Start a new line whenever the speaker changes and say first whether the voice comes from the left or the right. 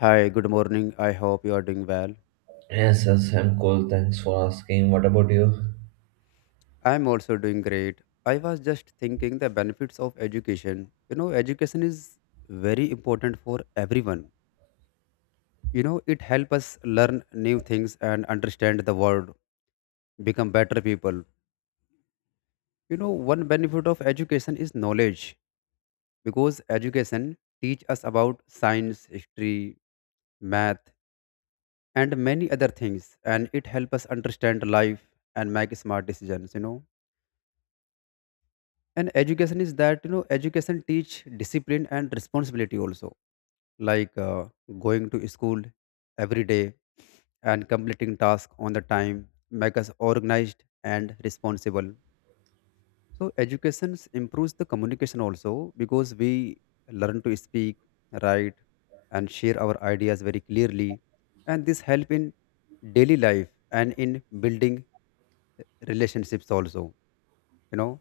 left: Hi, good morning. I hope you are doing well.
right: Yes, yes, I'm cool. Thanks for asking. What about you?
left: I'm also doing great. I was just thinking the benefits of education. You know, education is very important for everyone. You know, it helps us learn new things and understand the world, become better people. You know, one benefit of education is knowledge because education teach us about science, history, math, and many other things, and it helps us understand life and make smart decisions and education is that education teach discipline and responsibility also like going to school every day and completing task on the time make us organized and responsible. So education improves the communication also because we learn to speak, write, and share our ideas very clearly, and this help in daily life and in building relationships also. you know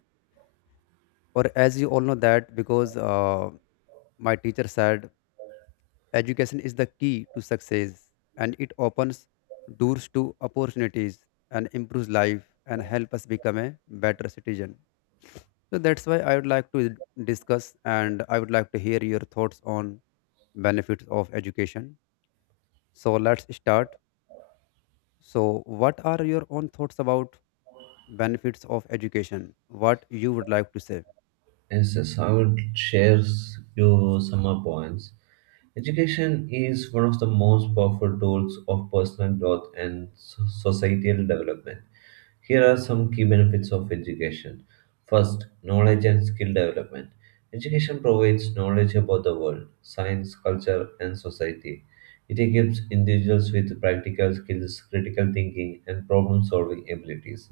left: or as you all know that because my teacher said, "Education is the key to success and it opens doors to opportunities and improves life and help us become a better citizen." So that's why I would like to discuss and I would like to hear your thoughts on benefits of education. So let's start. So what are your own thoughts about benefits of education? What you would like to say?
right: Yes, yes, I will share you some more points. Education is one of the most powerful tools of personal growth and societal development. Here are some key benefits of education. First, knowledge and skill development. Education provides knowledge about the world, science, culture, and society. It equips individuals with practical skills, critical thinking, and problem solving abilities.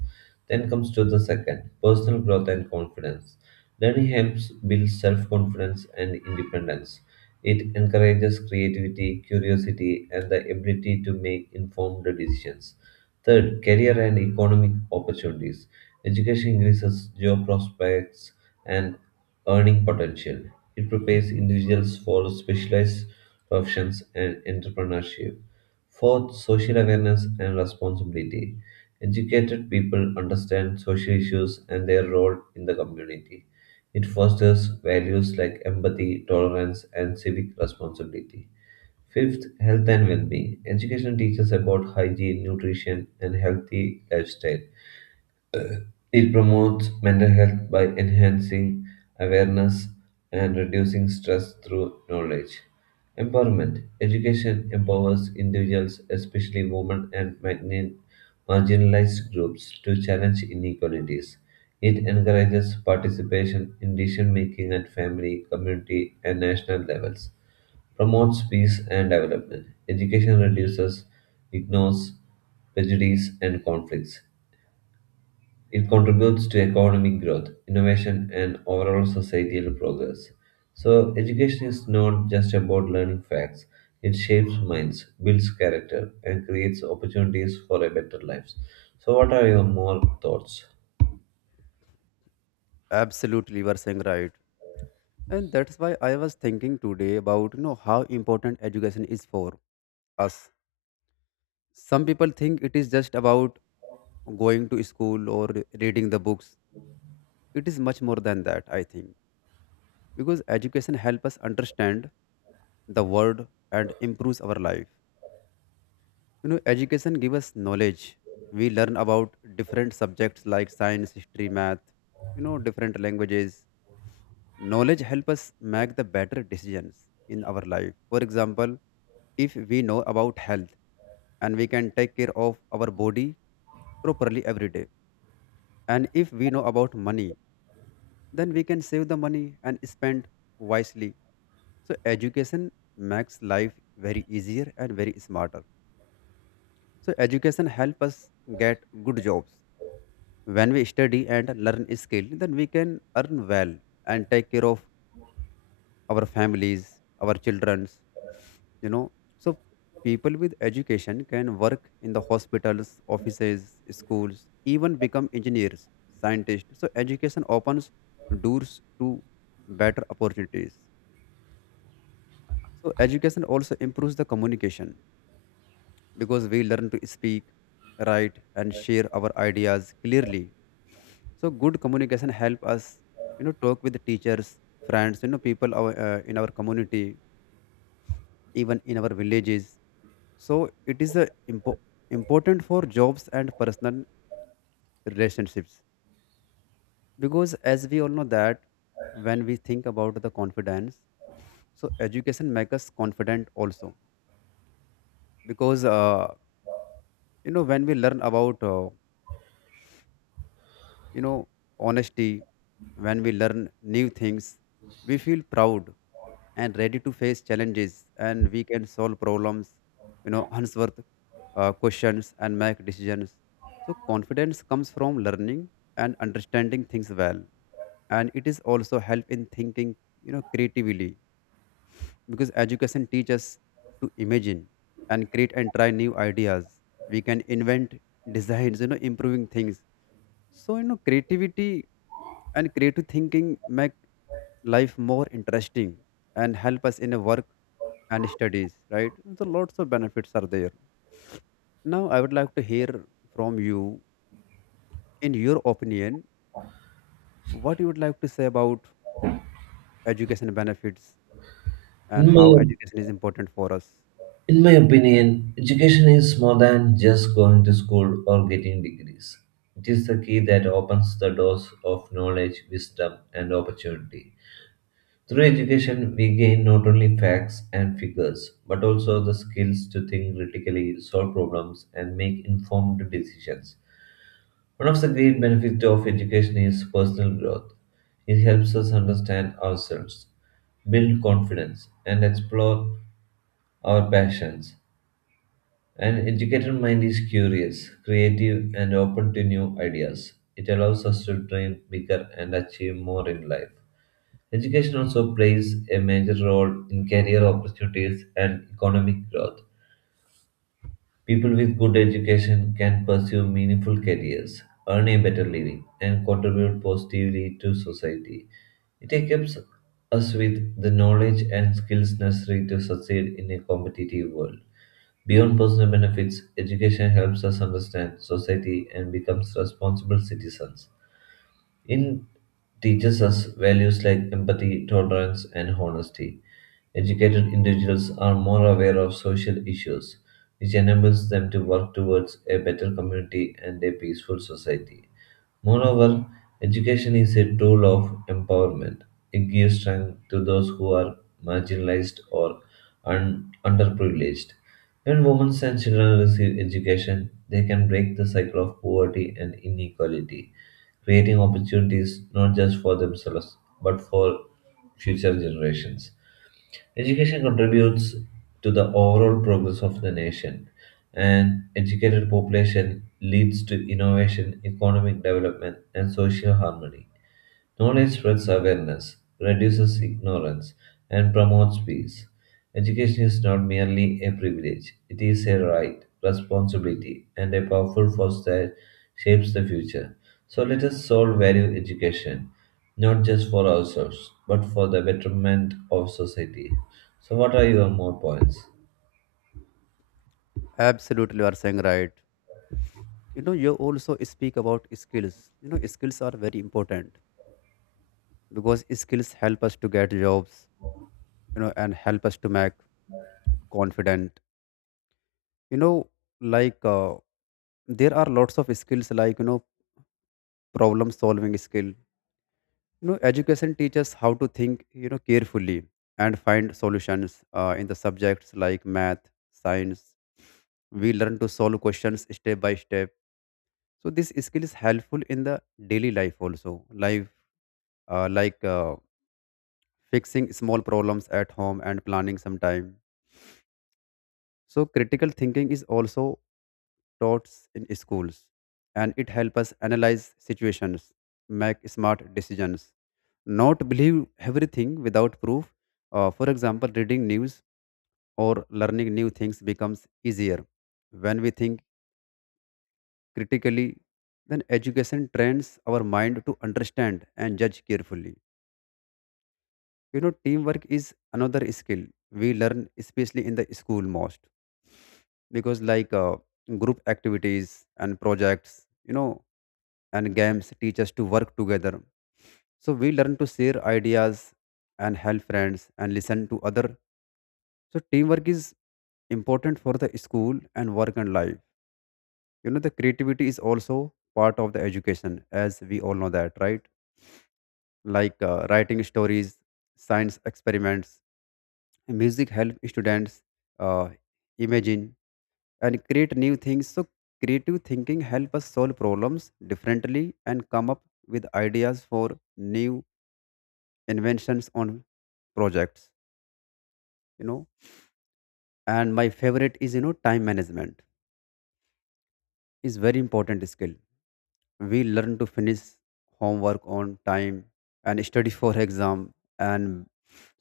right: Then comes to the second personal growth and confidence. Learning helps build self confidence and independence. It encourages creativity, curiosity, and the ability to make informed decisions. Third, career and economic opportunities. Education increases job prospects and earning potential. It prepares individuals for specialized professions and entrepreneurship. Fourth, social awareness and responsibility. Educated people understand social issues and their role in the community. It fosters values like empathy, tolerance, and civic responsibility. Fifth, health and well being. Education teaches about hygiene, nutrition, and healthy lifestyle. It promotes mental health by enhancing awareness and reducing stress through knowledge. Empowerment. Education empowers individuals, especially women and marginalized groups, to challenge inequalities. It encourages participation in decision making at family, community, and national levels promotes peace and development. Education reduces, ignores prejudice and conflicts. It contributes to economic growth, innovation, and overall societal progress. So, education is not just about learning facts, it shapes minds, builds character, and creates opportunities for a better life. So, what are your more thoughts?
left: Absolutely, you are saying right. And that's why I was thinking today about how important education is for us. Some people think it is just about going to school or reading the books. It is much more than that, I think, because education helps us understand the world and improves our life. You know, education gives us knowledge. We learn about different subjects like science, history, math, different languages. Knowledge help us make the better decisions in our life. For example, if we know about health and we can take care of our body properly every day. And if we know about money, then we can save the money and spend wisely. So education makes life very easier and very smarter. So education help us get good jobs. When we study and learn skill, then we can earn well and take care of our families, our childrens, you know. So people with education can work in the hospitals, offices, schools, even become engineers, scientists. So education opens doors to better opportunities. So education also improves the communication because we learn to speak, write, and share our ideas clearly. So good communication help us, talk with teachers, friends, people in our community, even in our villages. So it is a important for jobs and personal relationships, because as we all know that when we think about the confidence, so education makes us confident also because when we learn about you know honesty, when we learn new things, we feel proud and ready to face challenges and we can solve problems, answer questions and make decisions. So confidence comes from learning and understanding things well, and it is also help in thinking, creatively, because education teaches to imagine and create and try new ideas. We can invent designs, improving things. So, creativity and creative thinking make life more interesting and help us in a work and studies, right? So, lots of benefits are there. Now, I would like to hear from you, in your opinion, what you would like to say about education benefits and
right: In my,
left: how education is important for us.
right: in my opinion, education is more than just going to school or getting degrees. It is the key that opens the doors of knowledge, wisdom, and opportunity. Through education, we gain not only facts and figures, but also the skills to think critically, solve problems, and make informed decisions. One of the great benefits of education is personal growth. It helps us understand ourselves, build confidence, and explore our passions. An educated mind is curious, creative, and open to new ideas. It allows us to dream bigger and achieve more in life. Education also plays a major role in career opportunities and economic growth. People with good education can pursue meaningful careers, earn a better living, and contribute positively to society. It equips us with the knowledge and skills necessary to succeed in a competitive world. Beyond personal benefits, education helps us understand society and becomes responsible citizens. It teaches us values like empathy, tolerance, and honesty. Educated individuals are more aware of social issues, which enables them to work towards a better community and a peaceful society. Moreover, education is a tool of empowerment. It gives strength to those who are marginalized or underprivileged. When women and children receive education, they can break the cycle of poverty and inequality, creating opportunities not just for themselves but for future generations. Education contributes to the overall progress of the nation. An educated population leads to innovation, economic development, and social harmony. Knowledge spreads awareness, reduces ignorance, and promotes peace. Education is not merely a privilege, it is a right, responsibility, and a powerful force that shapes the future. So let us all value education, not just for ourselves, but for the betterment of society. So, what are your more points?
left: Absolutely, you are saying right. You know, you also speak about skills. You know, skills are very important because skills help us to get jobs, and help us to make confident, you know like there are lots of skills like problem solving skill. Education teaches how to think, carefully, and find solutions in the subjects like math, science. We learn to solve questions step by step. So this skill is helpful in the daily life also. Life, uh, like uh, fixing small problems at home and planning some time. So critical thinking is also taught in schools, and it helps us analyze situations, make smart decisions, not believe everything without proof. For example, reading news or learning new things becomes easier when we think critically. Then education trains our mind to understand and judge carefully. Teamwork is another skill we learn especially in the school most, because like group activities and projects, you know and games, teach us to work together. So we learn to share ideas and help friends and listen to other. So teamwork is important for the school and work and life. You know the creativity is also part of the education, as we all know that, right? Like writing stories, science experiments, music help students uh, imagine and create new things. So creative thinking help us solve problems differently and come up with ideas for new inventions on projects, you know and my favorite is, time management is very important skill. We learn to finish homework on time and study for exam, and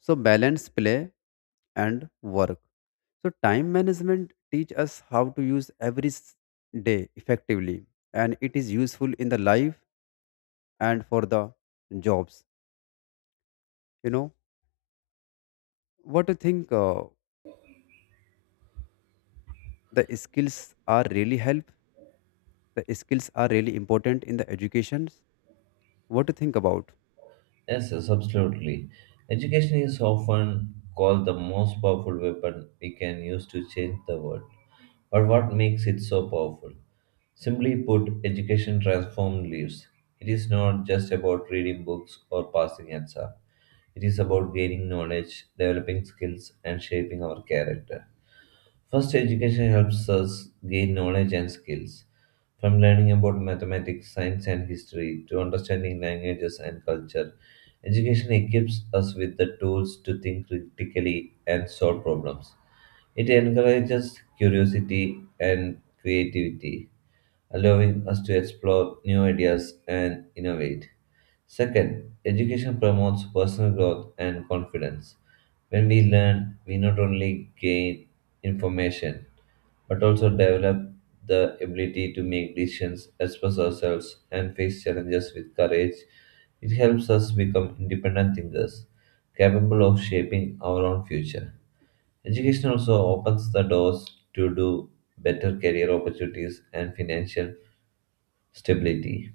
left: so balance play and work. So time management teach us how to use every day effectively, and it is useful in the life and for the jobs. you know what do you think the skills are really help the skills are really important in the educations? What do you think about?
right: Yes, yes, absolutely. Education is often called the most powerful weapon we can use to change the world. Or what makes it so powerful. Simply put, education transforms lives. It is not just about reading books or passing exams. It is about gaining knowledge, developing skills, and shaping our character. First, education helps us gain knowledge and skills. From learning about mathematics, science, and history to understanding languages and culture, education equips us with the tools to think critically and solve problems. It encourages curiosity and creativity, allowing us to explore new ideas and innovate. Second, education promotes personal growth and confidence. When we learn, we not only gain information but also develop the ability to make decisions, express ourselves, and face challenges with courage. It helps us become independent thinkers, capable of shaping our own future. Education also opens the doors to do better career opportunities and financial stability.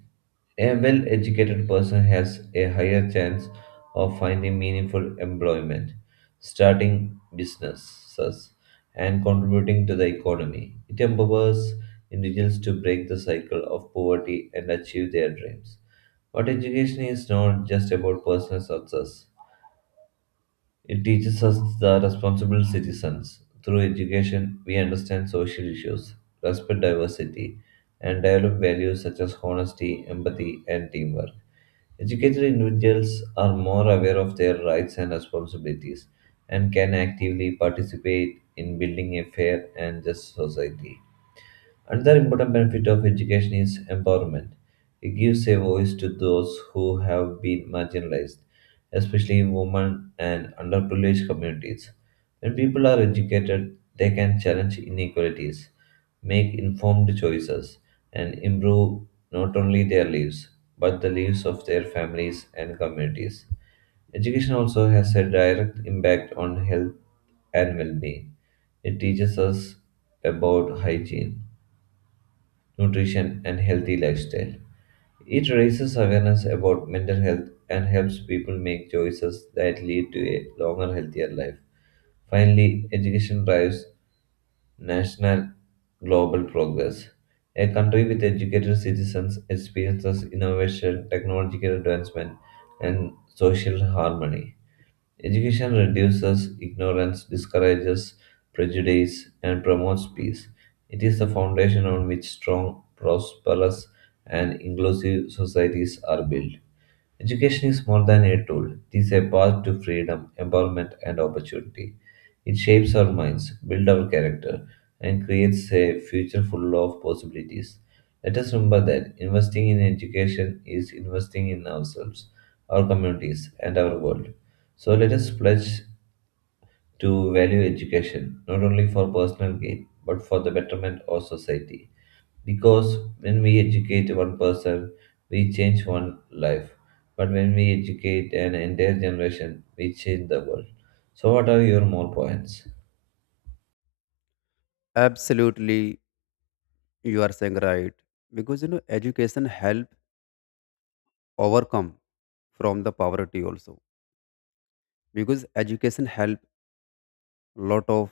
right: A well educated person has a higher chance of finding meaningful employment, starting businesses, and contributing to the economy. It empowers individuals to break the cycle of poverty and achieve their dreams. But education is not just about personal success. It teaches us the responsible citizens. Through education, we understand social issues, respect diversity, and develop values such as honesty, empathy, and teamwork. Educated individuals are more aware of their rights and responsibilities and can actively participate in building a fair and just society. Another important benefit of education is empowerment. It gives a voice to those who have been marginalized, especially women and underprivileged communities. When people are educated, they can challenge inequalities, make informed choices, and improve not only their lives, but the lives of their families and communities. Education also has a direct impact on health and well being. It teaches us about hygiene nutrition, and healthy lifestyle. It raises awareness about mental health and helps people make choices that lead to a longer, healthier life. Finally, education drives national global progress. A country with educated citizens experiences innovation, technological advancement, and social harmony. Education reduces ignorance, discourages prejudice, and promotes peace. It is the foundation on which strong, prosperous, and inclusive societies are built. Education is more than a tool, it is a path to freedom, empowerment, and opportunity. It shapes our minds, builds our character, and creates a future full of possibilities. Let us remember that investing in education is investing in ourselves, our communities, and our world. So let us pledge to value education not only for personal gain but for the betterment of society. Because when we educate one person, we change one life. But when we educate an entire generation, we change the world. So, what are your more points?
left: Absolutely, you are saying right, because you know education help overcome from the poverty also, because education help lot of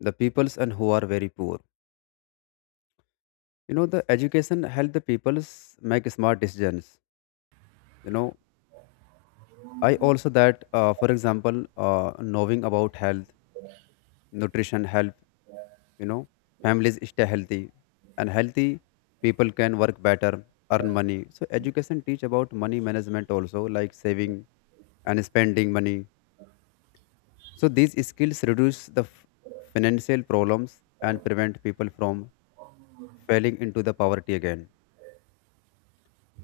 left: the peoples and who are very poor. You know the education help the peoples make smart decisions. You know I also that for example knowing about health, nutrition help. You know families stay healthy, and healthy people can work better, earn money. So education teach about money management also like saving and spending money. So these skills reduce the financial problems and prevent people from falling into the poverty again.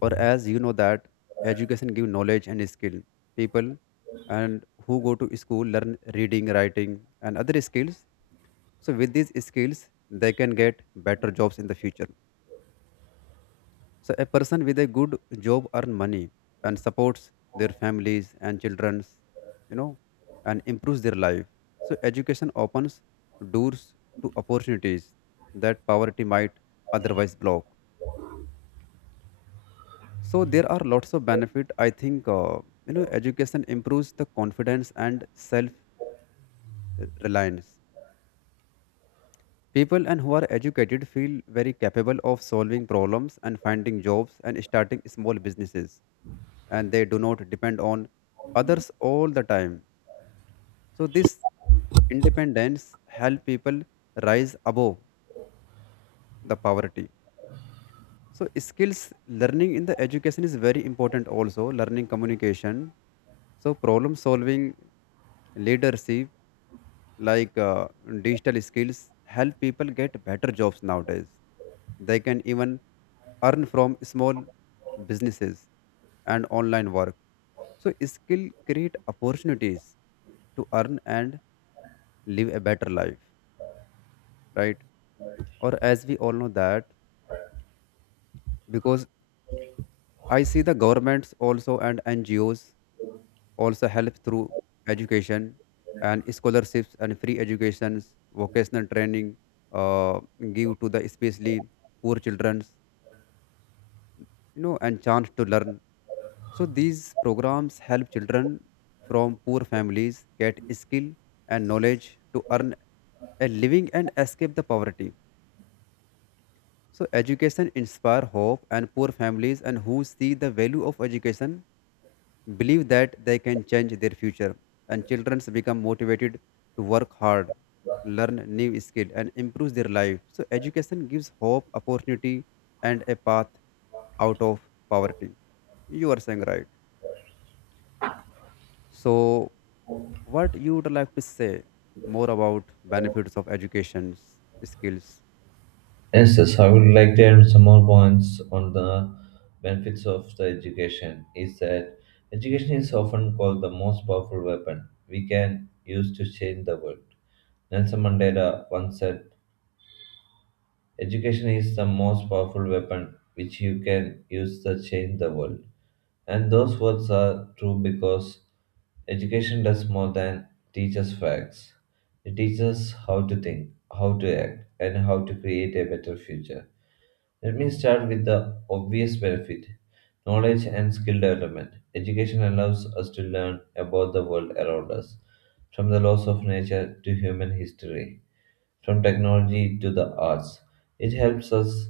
left: Or as you know that education give knowledge and skill. People and who go to school learn reading, writing and other skills. So with these skills they can get better jobs in the future. So a person with a good job earn money and supports their families and childrens, you know, and improves their life. So education opens doors to opportunities that poverty might otherwise block. So there are lots of benefit. I think education improves the confidence and self reliance. People and who are educated feel very capable of solving problems and finding jobs and starting small businesses, and they do not depend on others all the time. So this independence help people rise above the poverty. So skills learning in the education is very important also, learning communication. So problem solving, leadership, like digital skills help people get better jobs nowadays. They can even earn from small businesses and online work. So skill create opportunities to earn and live a better life, right? Or as we all know that, because I see the governments also, and NGOs also help through education and scholarships and free educations, vocational training, uh, give to the especially poor children, and chance to learn. So these programs help children from poor families get skill and knowledge to earn a living and escape the poverty. So education inspire hope and poor families and who see the value of education believe that they can change their future, and children become motivated to work hard, learn new skill and improve their life. So education gives hope, opportunity, and a path out of poverty. You are saying right. So what you would like to say more about benefits of education, skills?
right: Yes, yes, I would like to add some more points on the benefits of the education. Is that education is often called the most powerful weapon we can use to change the world. Nelson Mandela once said, education is the most powerful weapon which you can use to change the world. And those words are true because education does more than teach us facts. It teaches how to think, how to act, and how to create a better future. Let me start with the obvious benefit knowledge and skill development. Education allows us to learn about the world around us, from the laws of nature to human history, from technology to the arts. It helps us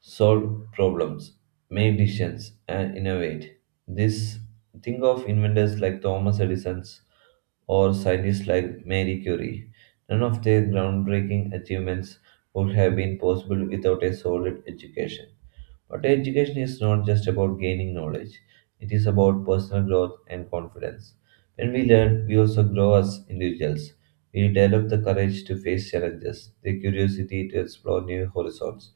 right: solve problems, make decisions, and innovate. This think of inventors like Thomas Edison or scientists like Marie Curie. None of their groundbreaking achievements would have been possible without a solid education. But education is not just about gaining knowledge, it is about personal growth and confidence. When we learn, we also grow as individuals. We develop the courage to face challenges, the curiosity to explore new horizons,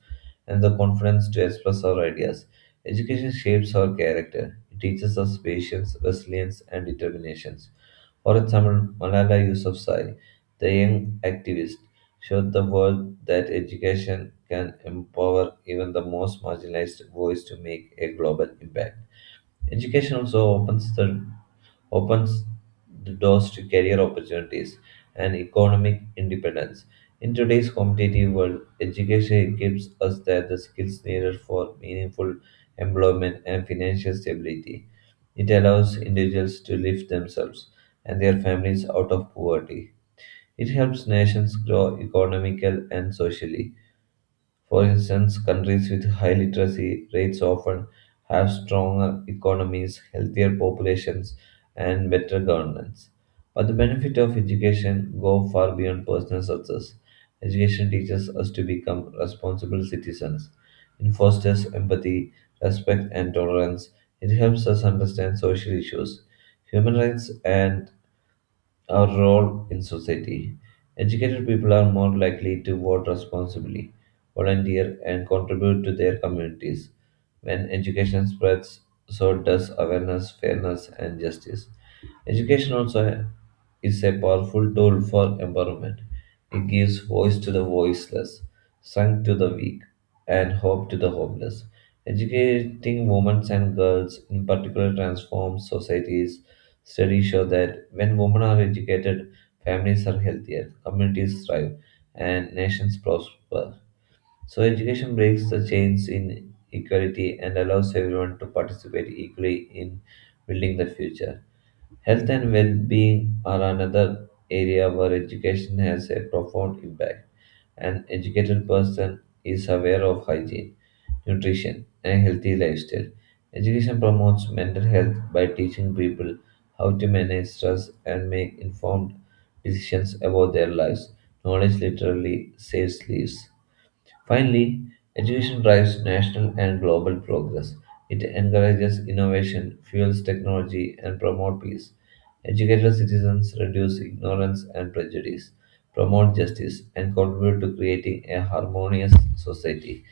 right: and the confidence to express our ideas. Education shapes our character. It teaches us patience, resilience, and determination. For example, Malala Yousafzai, the young activist, showed the world that education can empower even the most marginalized voice to make a global impact. Education also opens the doors to career opportunities and economic independence. In today's competitive world, education gives us that the skills needed for meaningful employment and financial stability. It allows individuals to lift themselves and their families out of poverty. It helps nations grow economically and socially for instance, countries with high literacy rates often have stronger economies, healthier populations, and better governance. But the benefit of education go far beyond personal success. Education teaches us to become responsible citizens. It fosters empathy, respect, and tolerance. It helps us understand social issues, human rights, and our role in society. Educated people are more likely to vote responsibly, volunteer, and contribute to their communities. When education spreads, so does awareness, fairness, and justice. Education also is a powerful tool for empowerment. It gives voice to the voiceless, strength to the weak, and hope to the hopeless. Educating women and girls, in particular, transforms societies. Studies show that when women are educated, families are healthier, communities thrive, and nations prosper. So, education breaks the chains in equality and allows everyone to participate equally in building the future. Health and well being are another area where education has a profound impact. An educated person is aware of hygiene nutrition, and a healthy lifestyle. Education promotes mental health by teaching people how to manage stress and make informed decisions about their lives. Knowledge literally saves lives. Finally, education drives national and global progress. It encourages innovation, fuels technology, and promotes peace. Educated citizens reduce ignorance and prejudice, promote justice, and contribute to creating a harmonious society.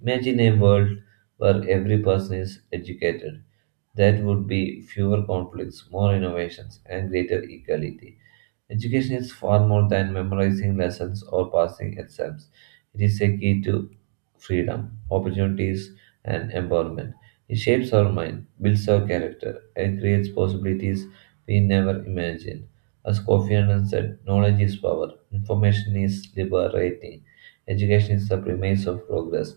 right: Imagine a world where every person is educated. That would be fewer conflicts, more innovations, and greater equality. Education is far more than memorizing lessons or passing exams. It is a key to freedom, opportunities, and empowerment. It shapes our mind, builds our character, and creates possibilities we never imagined. As Kofi Annan said, knowledge is power, information is liberating, education is the premise of progress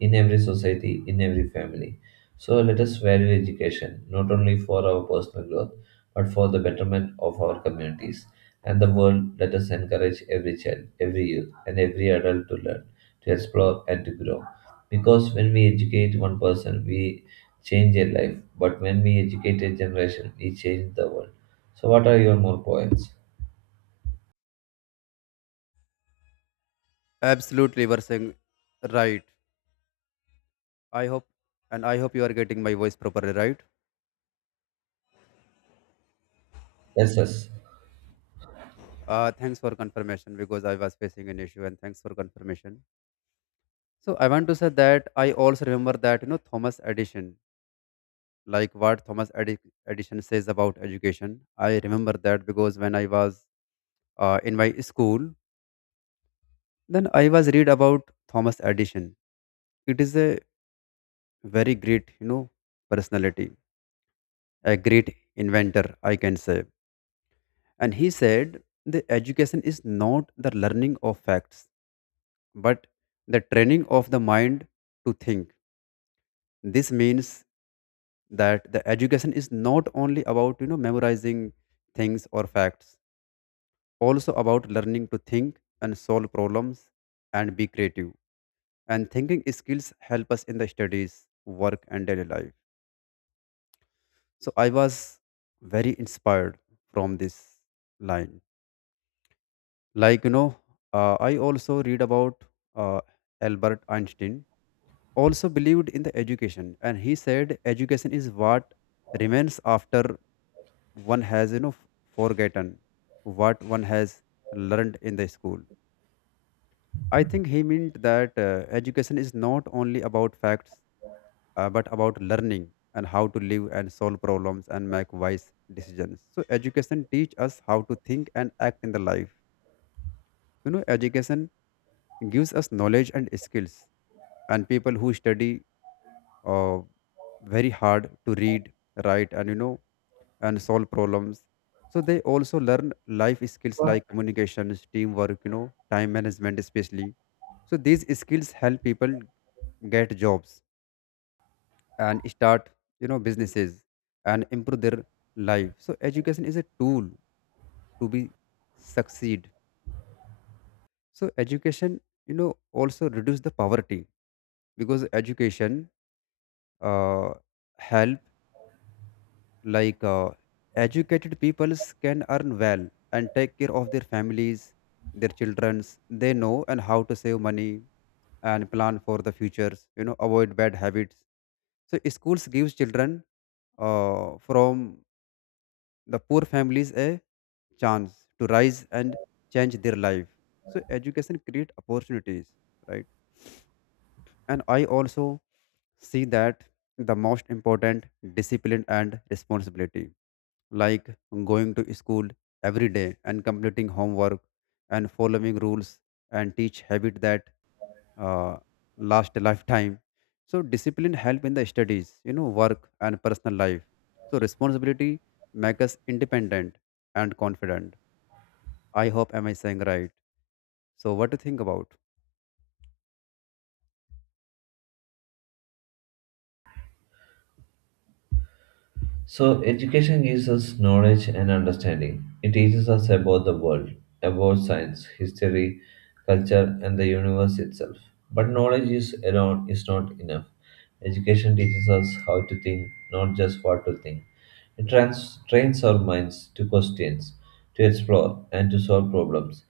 right: in every society, in every family. So let us value education not only for our personal growth but for the betterment of our communities and the world, let us encourage every child, every youth, and every adult to learn, to explore, and to grow. Because when we educate one person, we change a life, but when we educate a generation, we change the world. So, what are your more points?
left: Absolutely, you are saying right. I hope, and I hope you are getting my voice properly, right?
right: Yes, yes.
left: Thanks for confirmation, because I was facing an issue, and thanks for confirmation. So I want to say that I also remember that, you know, Thomas Edison, like what Edison says about education. I remember that because when I was in my school, then I was read about Thomas Edison. It is a very great, personality, a great inventor, I can say. And he said the education is not the learning of facts, but the training of the mind to think. This means that the education is not only about, memorizing things or facts, also about learning to think and solve problems and be creative. And thinking skills help us in the studies, work and daily life. So I was very inspired from this line. Like, I also read about uh, Albert Einstein also believed in the education, and he said education is what remains after one has, forgotten what one has learned in the school. I think he meant that education is not only about facts, but about learning and how to live and solve problems and make wise decisions. So education teach us how to think and act in the life. You know, education gives us knowledge and skills, and people who study uh, very hard to read, write and, and solve problems. So they also learn life skills like communications, teamwork, time management especially. So these skills help people get jobs and start, businesses and improve their life. So education is a tool to be succeed. So education, also reduce the poverty, because education, uh, help like educated peoples can earn well and take care of their families, their childrens, they know, and how to save money and plan for the futures, you know, avoid bad habits. So schools gives children from the poor families a chance to rise and change their life. So education create opportunities, right? And I also see that the most important discipline and responsibility, like going to school every day and completing homework and following rules and teach habit that uh, last a lifetime. So discipline help in the studies, work and personal life. So responsibility make us independent and confident. I hope, am I saying right? So what do you think about?
right: So, education gives us knowledge and understanding. It teaches us about the world, about science, history, culture, and the universe itself. But knowledge is alone is not enough. Education teaches us how to think, not just what to think. It trains our minds to question, to explore, and to solve problems.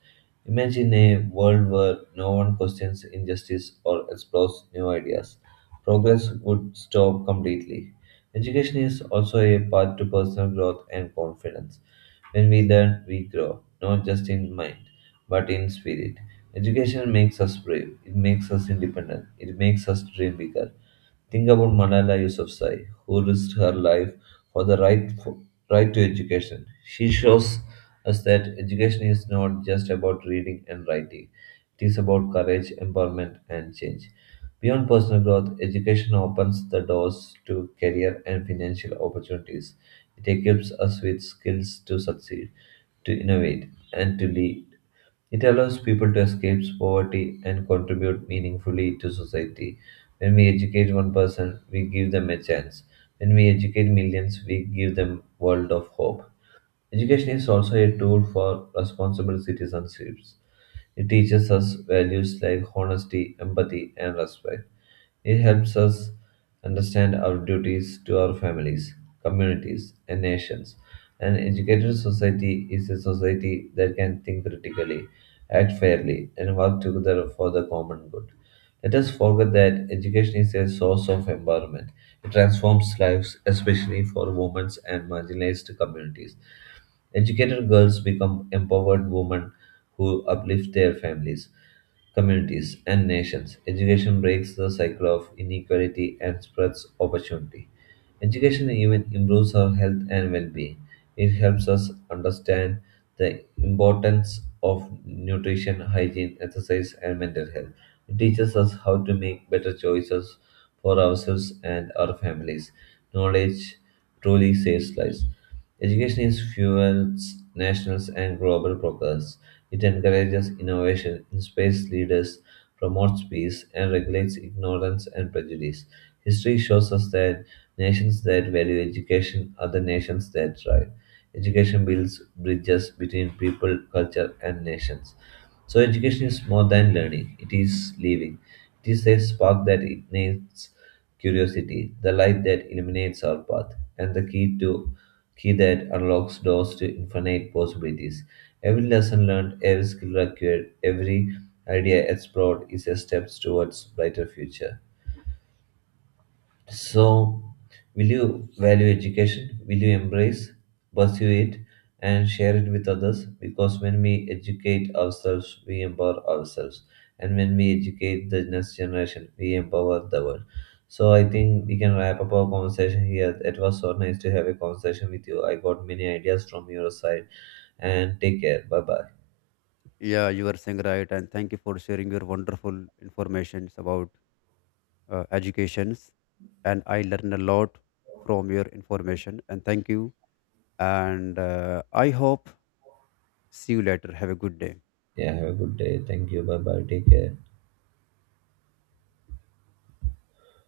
right: Imagine a world where no one questions injustice or explores new ideas. Progress would stop completely. Education is also a path to personal growth and confidence. When we learn, we grow, not just in mind, but in spirit. Education makes us brave, it makes us independent, it makes us dream bigger. Think about Malala Yousafzai, who risked her life for the right to education. She shows us that education is not just about reading and writing; it is about courage, empowerment, and change. Beyond personal growth, education opens the doors to career and financial opportunities. It equips us with skills to succeed, to innovate, and to lead. It allows people to escape poverty and contribute meaningfully to society. When we educate one person, we give them a chance. When we educate millions, we give them world of hope. Education is also a tool for responsible citizenships. It teaches us values like honesty, empathy, and respect. It helps us understand our duties to our families, communities, and nations. An educated society is a society that can think critically, act fairly, and work together for the common good. Let us forget that education is a source of empowerment. It transforms lives, especially for women and marginalized communities. Educated girls become empowered women who uplift their families, communities, and nations. Education breaks the cycle of inequality and spreads opportunity. Education even improves our health and well being. It helps us understand the importance of nutrition, hygiene, exercise, and mental health. It teaches us how to make better choices for ourselves and our families. Knowledge truly saves lives. Education is fuels national and global progress. It encourages innovation, inspires leaders, promotes peace, and regulates ignorance and prejudice. History shows us that nations that value education are the nations that thrive. Education builds bridges between people, culture, and nations. So, education is more than learning, it is living. It is a spark that ignites curiosity, the light that illuminates our path, and the key that unlocks doors to infinite possibilities. Every lesson learned, every skill acquired, every idea explored is a step towards brighter future. So, will you value education? Will you embrace, pursue it, and share it with others? Because when we educate ourselves, we empower ourselves. And when we educate the next generation, we empower the world. So, I think we can wrap up our conversation here. It was so nice to have a conversation with you. I got many ideas from your side. And take care. Bye bye.
left: Yeah, you are saying right, and thank you for sharing your wonderful informations about educations, and I learned a lot from your information, and thank you. And I hope see you later. Have a good day.
right: Yeah, have a good day. Thank you. Bye bye. Take care.